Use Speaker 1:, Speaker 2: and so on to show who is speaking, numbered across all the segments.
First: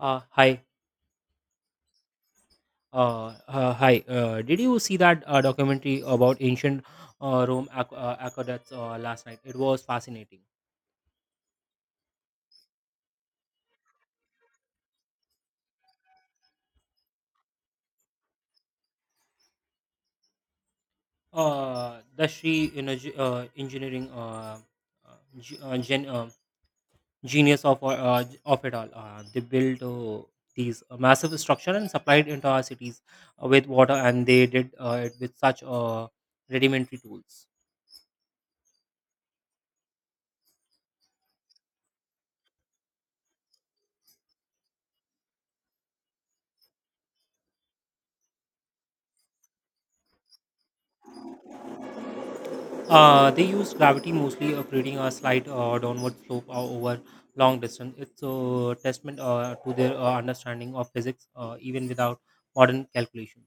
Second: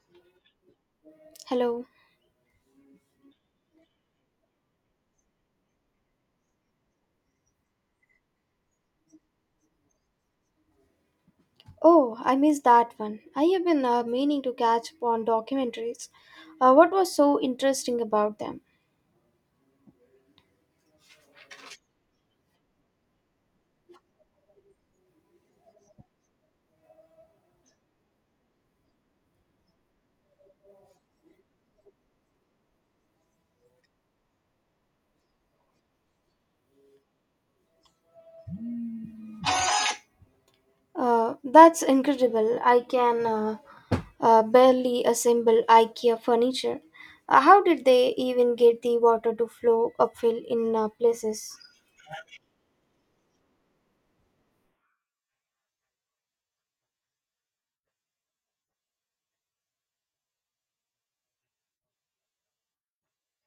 Speaker 1: Hi.
Speaker 2: Hello.
Speaker 1: Hi. Did you see that documentary about ancient Rome aqueducts last night? It was fascinating.
Speaker 2: Oh, I missed that one. I have been meaning to catch up on documentaries. What was so interesting about them?
Speaker 1: The engineering uh, ge- uh, gen- uh, genius of it all. They built these massive structure and supplied into our cities with water, and they did it with such rudimentary tools.
Speaker 2: That's incredible. I can barely assemble IKEA furniture. How did they even get the water to flow uphill in places?
Speaker 1: They use gravity mostly, creating a slight downward slope over long distance. It's a testament to their understanding of physics, even without modern calculations.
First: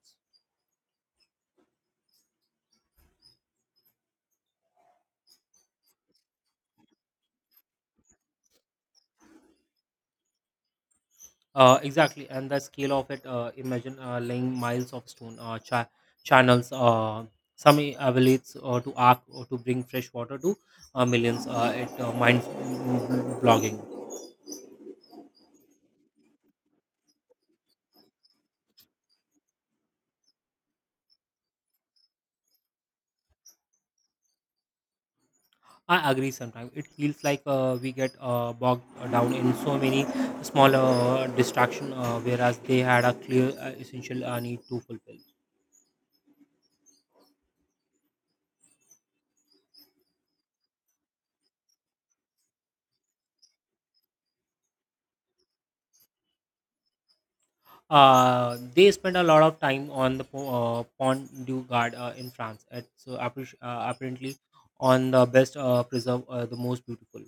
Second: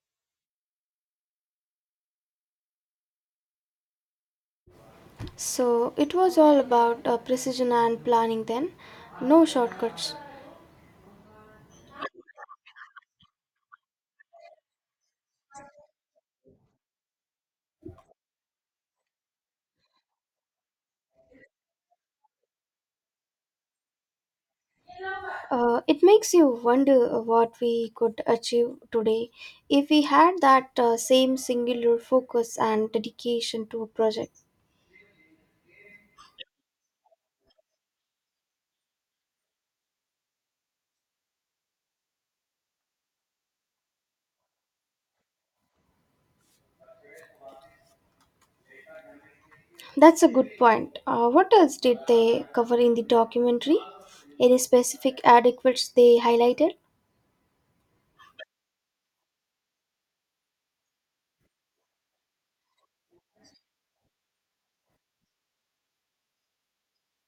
Speaker 2: So it was all about precision and planning then. No shortcuts.
Speaker 1: Exactly, and the scale of it. Imagine laying miles of stone channels. Some avalanches to arc or to bring fresh water to millions. It mind mm, blogging.
Speaker 2: It makes you wonder what we could achieve today if we had that same singular focus and dedication to a project.
Speaker 1: I agree sometimes. It feels like we get bogged down in so many small distractions, whereas they had a clear essential need to fulfill.
Speaker 2: That's a good point. What else did they cover in the documentary? Any specific adequates they highlighted?
Speaker 1: They spend a lot of time on the Pont du Gard in France. It's apparently on the best preserve, the most beautiful.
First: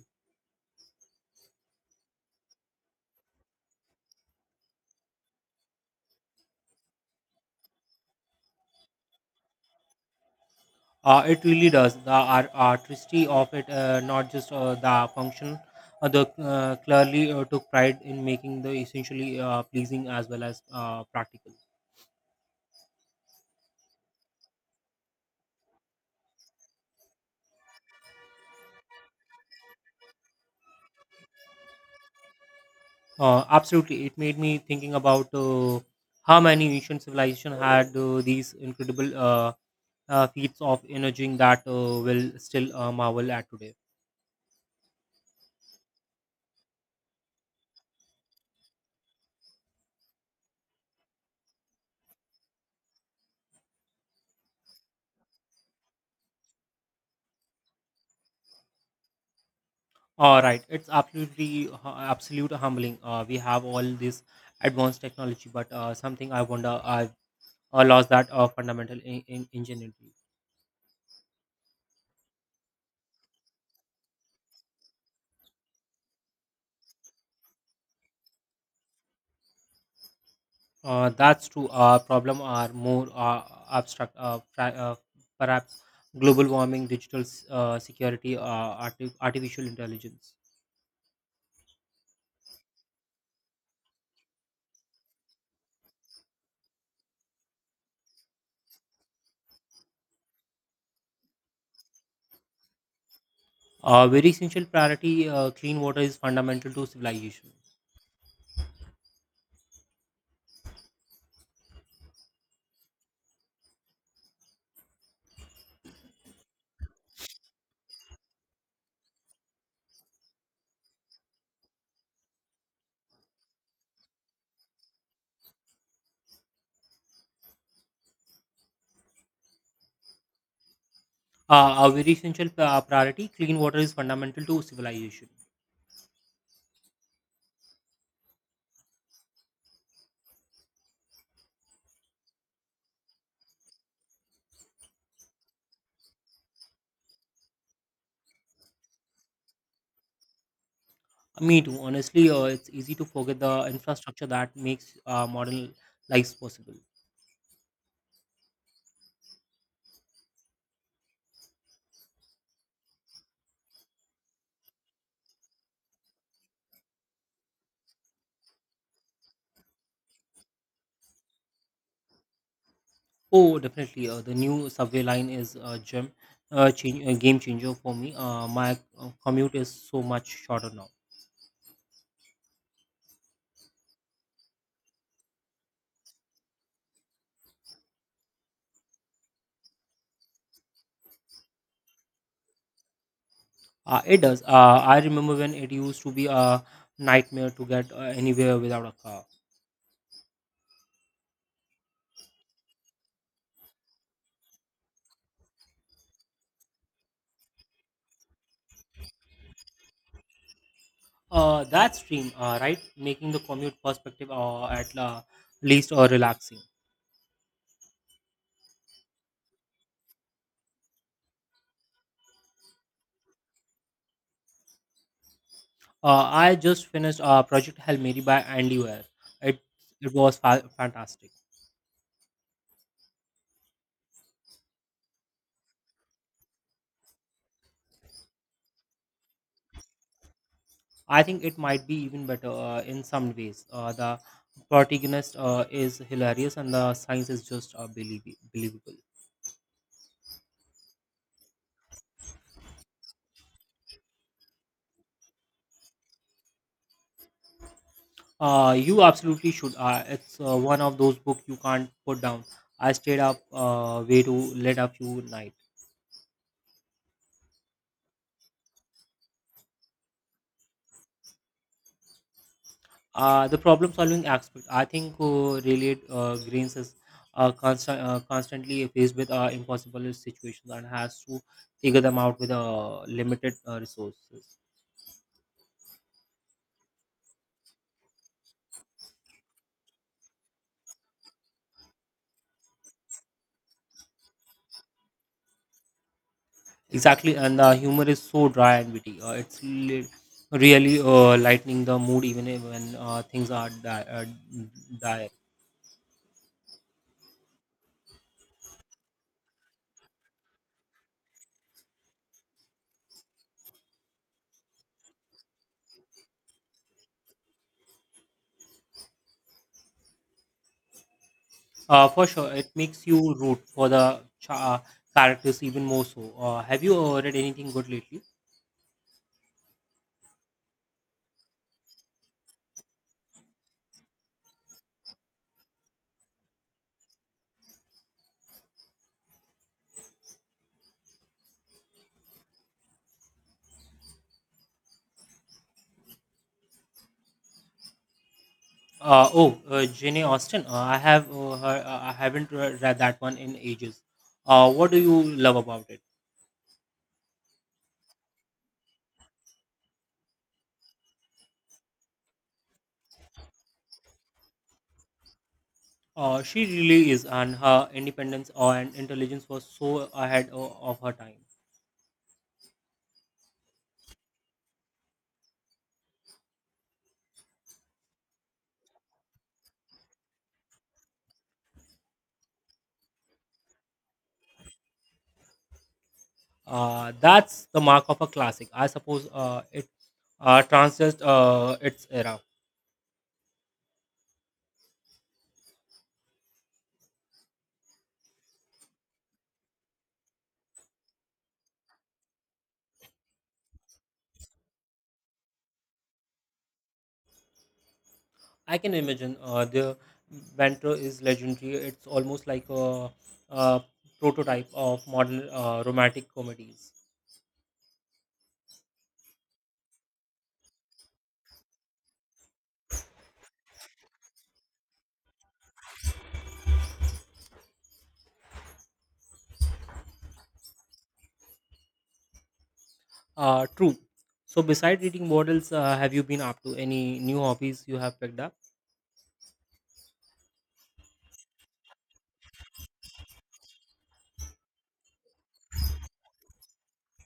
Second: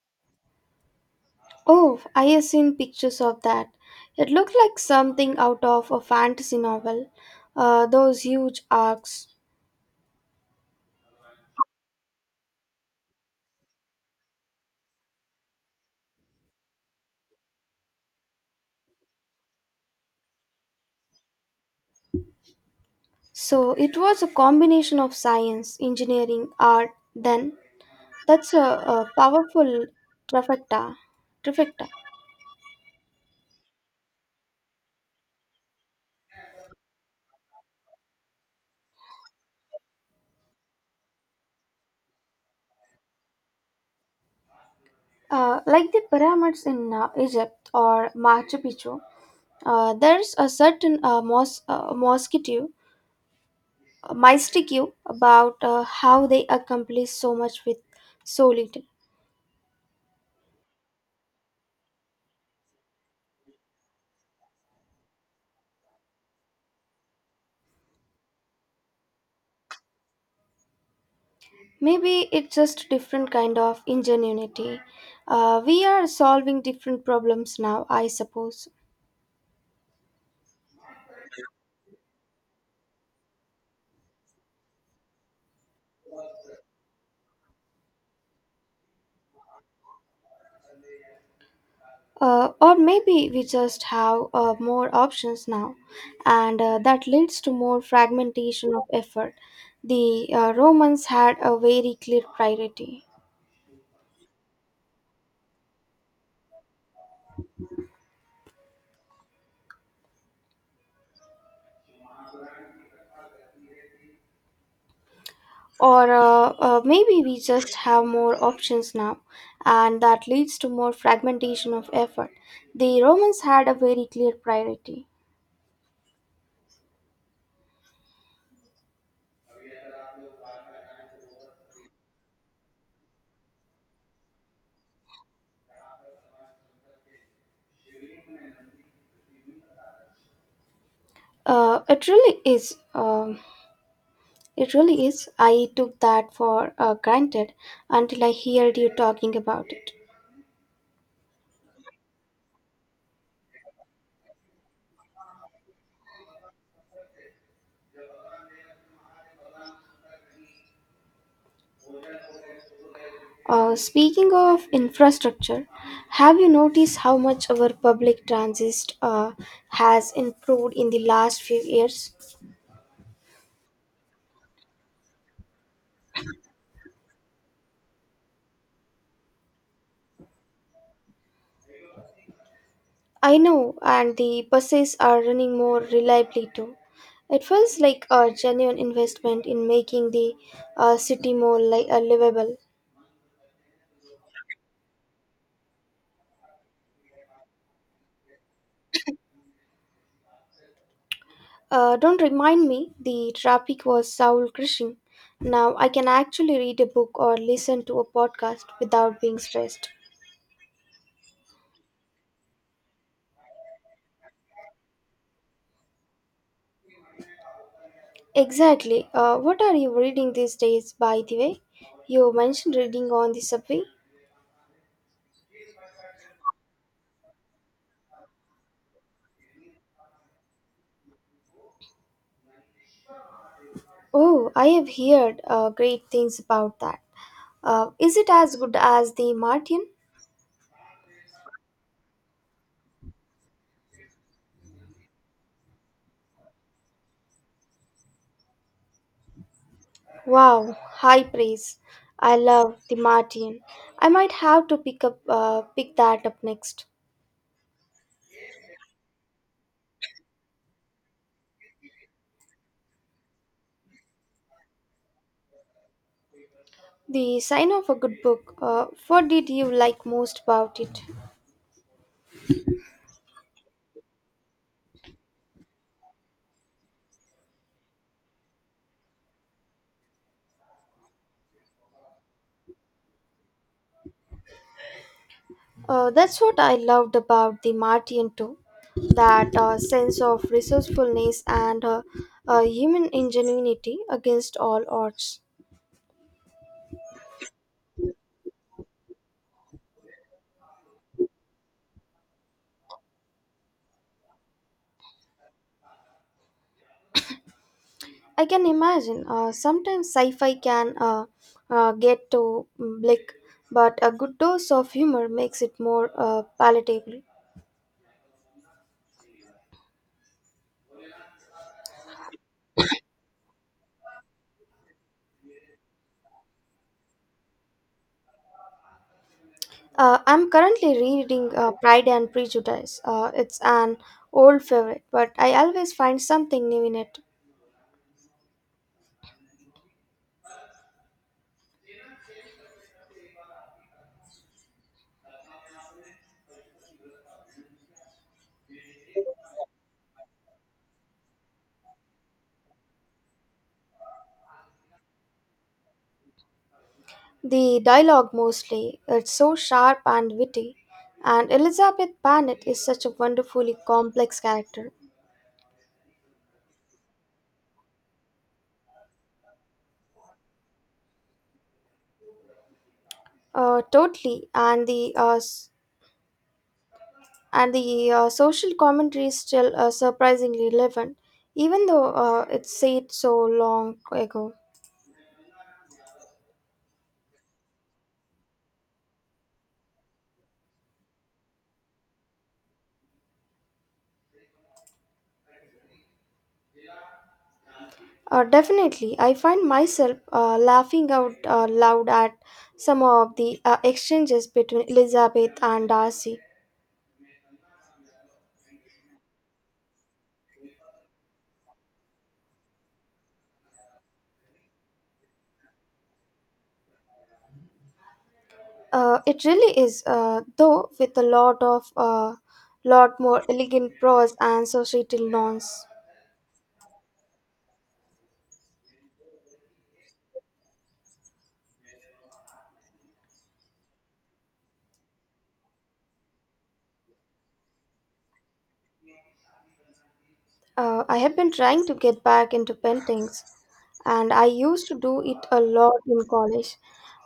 Speaker 2: Oh, I have seen pictures of that. It looked like something out of a fantasy novel. Those huge arcs.
Speaker 1: It really does. The artistry of it, not just the function, the clearly took pride in making the essentially pleasing as well as practical.
Speaker 2: So it was a combination of science, engineering, art, then. That's a powerful trifecta. Trifecta.
Speaker 1: Absolutely, it made me thinking about how many ancient civilization had these incredible feats of energy that will still marvel at today.
Speaker 2: Like the pyramids in Egypt or Machu Picchu, there's a certain mosquito, mystique about how they accomplish so much with so little.
Speaker 1: All right, it's absolute humbling. We have all this advanced technology, but something I wonder I lost that fundamental in ingenuity.
Speaker 2: Maybe it's just a different kind of ingenuity. We are solving different problems now, I suppose.
Speaker 1: That's true. Problem are more abstract. Perhaps global warming, security, artificial intelligence.
Speaker 2: Or maybe we just have more options now, and that leads to more fragmentation of effort. The Romans had a very clear priority.
Speaker 1: Very essential priority. Clean water is fundamental to civilization.
Speaker 2: Or maybe we just have more options now, and that leads to more fragmentation of effort. The Romans had a very clear priority.
Speaker 1: A very essential priority. Clean water is fundamental to civilization.
Speaker 2: It really is. It really is. I took that for granted until I heard you talking about it.
Speaker 1: Me too. Honestly, it's easy to forget the infrastructure that makes modern lives possible.
Speaker 2: Speaking of infrastructure, have you noticed how much our public transit has improved in the last few years?
Speaker 1: Oh, definitely. The new subway line is a gem, a game changer for me. My commute is so much shorter now.
Speaker 2: I know, and the buses are running more reliably too. It feels like a genuine investment in making the city more livable.
Speaker 1: It does. I remember when it used to be a nightmare to get anywhere without a car.
Speaker 2: Don't remind me, the traffic was soul crushing. Now I can actually read a book or listen to a podcast without being stressed.
Speaker 1: That's dream, right? Making the commute perspective at least relaxing.
Speaker 2: Exactly. What are you reading these days, by the way? You mentioned reading on the subway.
Speaker 1: I just finished Project Hail Mary by Andy Weir. It it was fantastic.
Speaker 2: Oh, I have heard great things about that. Is it as good as the Martian?
Speaker 1: I think it might be even better in some ways. The protagonist is hilarious, and the science is just believable.
Speaker 2: Wow, high praise. I love the Martian. I might have to pick that up next.
Speaker 1: You absolutely should. It's one of those books you can't put down. I stayed up way too late a few nights.
Speaker 2: The sign of a good book. What did you like most about it?
Speaker 1: The problem-solving aspect, I think, really Grains is constantly faced with impossible situations and has to figure them out with limited resources.
Speaker 2: That's what I loved about the Martian too. That sense of resourcefulness and human ingenuity against all odds.
Speaker 1: Exactly, and the humor is so dry and witty. Really lightening the mood when things are dire.
Speaker 2: I can imagine sometimes sci fi can get to bleak, but a good dose of humor makes it more palatable.
Speaker 1: For sure, it makes you root for the characters even more so. Have you read anything good lately?
Speaker 2: I'm currently reading Pride and Prejudice. It's an old favorite, but I always find something new in it.
Speaker 1: Oh, Jane Austen. I have. I haven't read that one in ages. What do you love about it?
Speaker 2: The dialogue mostly, it's so sharp and witty, and Elizabeth Bennet is such a wonderfully complex character.
Speaker 1: She really is, and her independence and intelligence was so ahead of her time.
Speaker 2: Totally, and the social commentary is still surprisingly relevant, even though it's said so long ago.
Speaker 1: That's the mark of a classic. I suppose it transcends its era.
Speaker 2: Definitely, I find myself laughing out loud at some of the exchanges between Elizabeth and Darcy.
Speaker 1: I can imagine the banter is legendary. It's almost like a prototype of modern romantic comedies.
Speaker 2: It really is, though, with a lot of lot more elegant prose and societal norms.
Speaker 1: True. So, besides reading models, have you been up to any new hobbies you have picked up?
Speaker 2: I have been trying to get back into paintings, and I used to do it a lot in college,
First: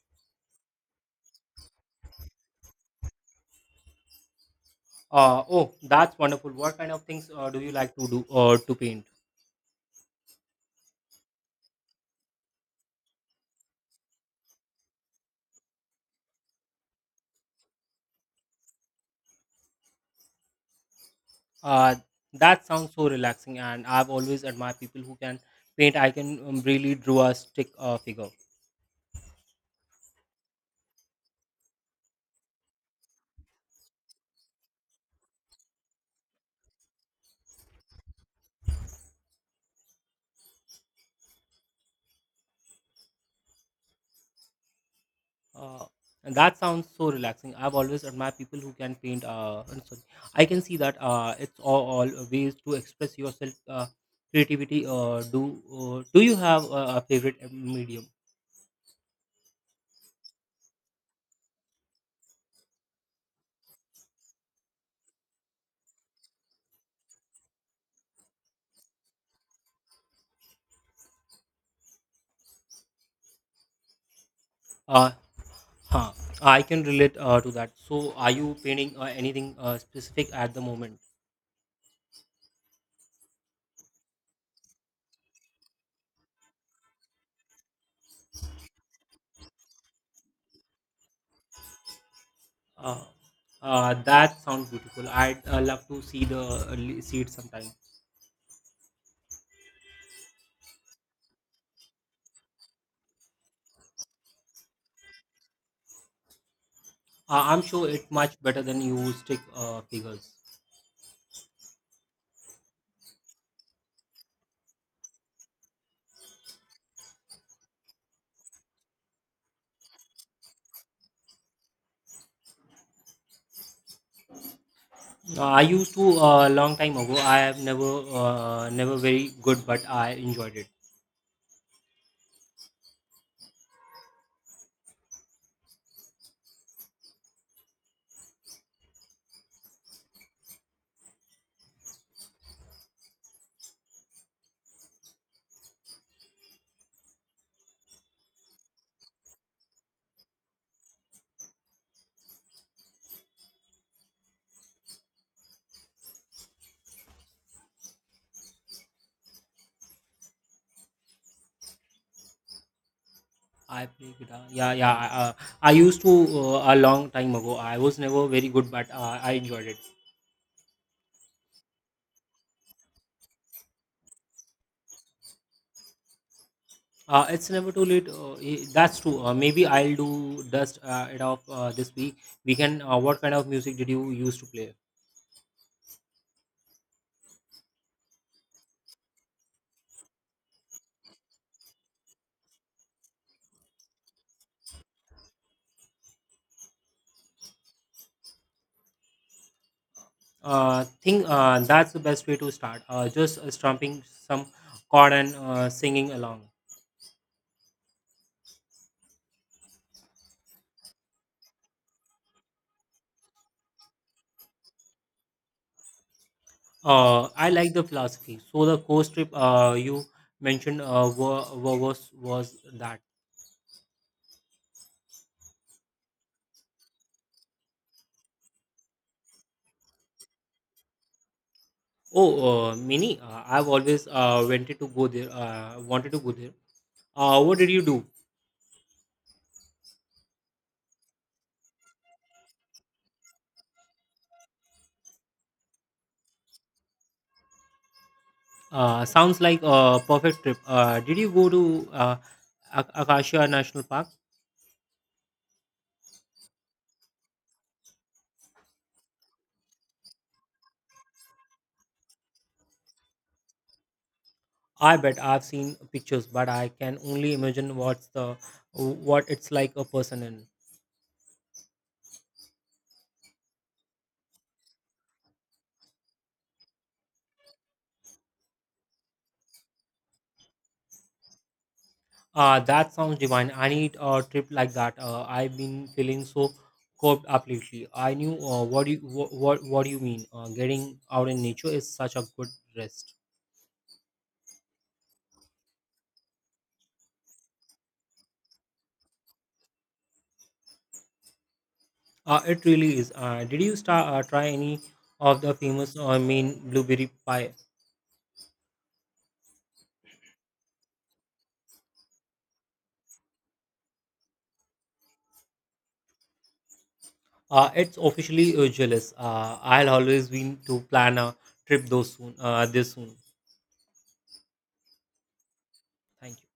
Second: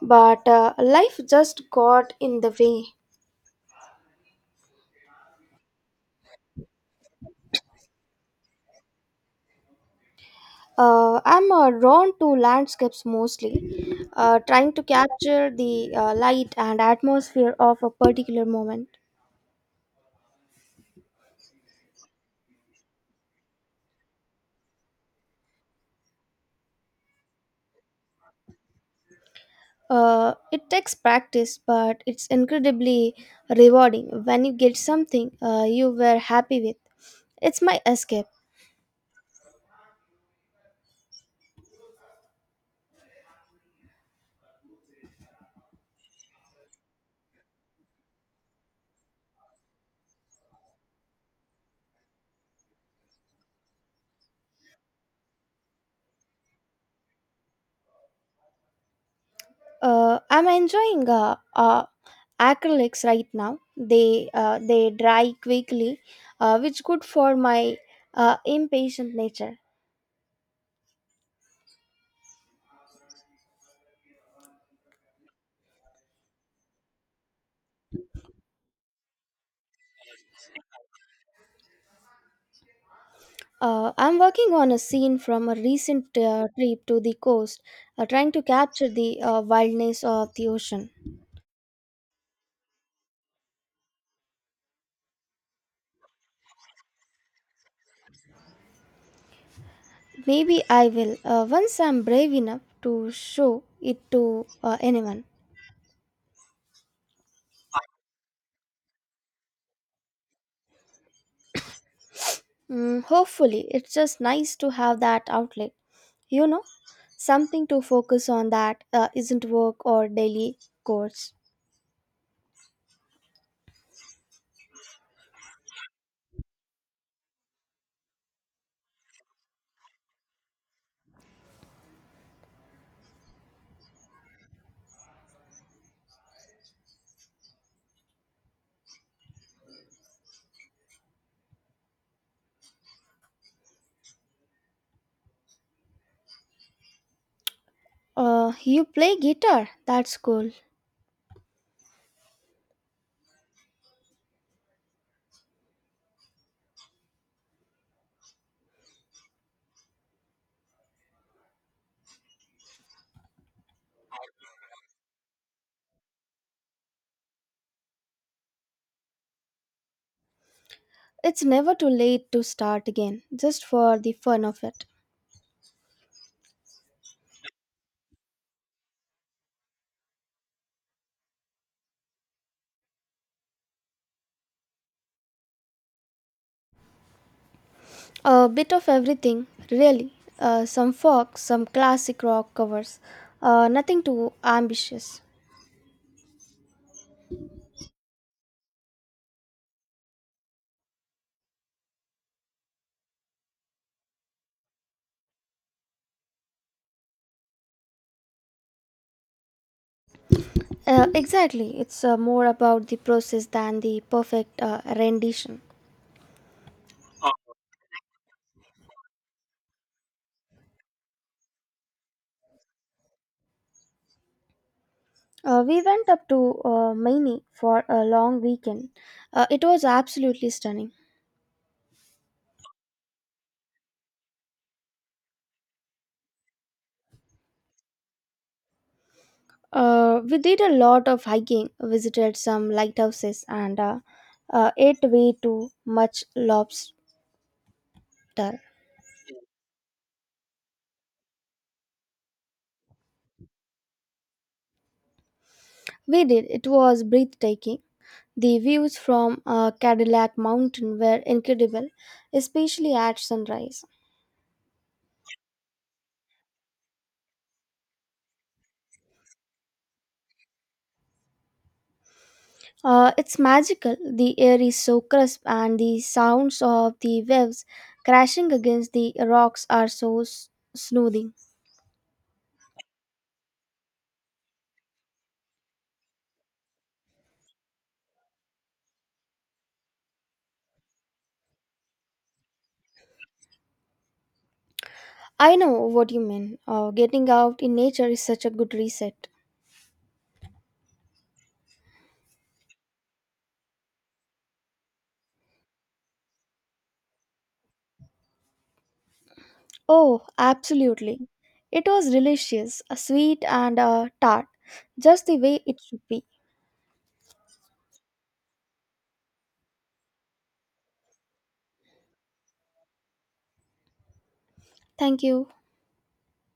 Speaker 2: but life just got in the way.
Speaker 1: Oh, that's wonderful. What kind of things do you like to do or to paint?
Speaker 2: I'm drawn to landscapes mostly, trying to capture the light and atmosphere of a particular moment.
Speaker 1: Uh, that sounds so relaxing, and I've always admired people who can paint. I can really draw a stick figure.
Speaker 2: It takes practice, but it's incredibly rewarding when you get something you were happy with. It's my escape.
Speaker 1: Uh, and that sounds so relaxing. I've always admired people who can paint. I'm sorry, I can see that it's all ways to express yourself, creativity. Do you have a favorite medium?
Speaker 2: I'm enjoying acrylics right now. They dry quickly, which good for my impatient nature.
Speaker 1: Uh, huh. I can relate to that. So, are you painting anything specific at the moment?
Speaker 2: I'm working on a scene from a recent trip to the coast, trying to capture the wildness of the ocean.
Speaker 1: Uh, that sounds beautiful. I'd love to see the see it sometime.
Speaker 2: Maybe I will once I'm brave enough to show it to anyone.
Speaker 1: I'm sure it's much better than you stick figures.
Speaker 2: Mm, hopefully, it's just nice to have that outlet, you know, something to focus on that isn't work or daily chores.
Speaker 1: I used to a long time ago. I have never very good, but I enjoyed it.
Speaker 2: You play guitar, that's cool.
Speaker 1: I play guitar. Yeah, yeah. I used to a long time ago. I was never very good, but I enjoyed it.
Speaker 2: It's never too late to start again, just for the fun of it.
Speaker 1: It's never too late. That's true. Maybe I'll do dust it off this week. We can. What kind of music did you used to play?
Speaker 2: A bit of everything, really. Some folk, some classic rock covers. Nothing too ambitious.
Speaker 1: Think that's the best way to start. Just strumming some chord and singing along.
Speaker 2: Exactly. It's more about the process than the perfect rendition.
Speaker 1: I like the philosophy. So the course trip you mentioned was that.
Speaker 2: We went up to Maine for a long weekend. It was absolutely stunning.
Speaker 1: Oh, Mini, I've always wanted to go there. What did you do?
Speaker 2: We did a lot of hiking, visited some lighthouses, and ate way too much lobster.
Speaker 1: Sounds like a perfect trip. Did you go to Akasha National Park?
Speaker 2: We did. It was breathtaking. The views from Cadillac Mountain were incredible, especially at sunrise.
Speaker 1: I bet I've seen pictures, but I can only imagine what it's like a person in.
Speaker 2: It's magical. The air is so crisp, and the sounds of the waves crashing against the rocks are so soothing.
Speaker 1: That sounds divine. I need a trip like that. I've been feeling so coped up lately. I knew what do you What do you mean? Getting out in nature is such a good rest.
Speaker 2: I know what you mean. Getting out in nature is such a good reset.
Speaker 1: It really is. Did you try any of the famous Maine blueberry pie?
Speaker 2: Oh, absolutely. It was delicious, sweet, and tart, just the way it should be.
Speaker 1: It's officially jealous. I'll always been to plan a trip though soon. This soon.
Speaker 2: Thank you.
Speaker 1: Thank you.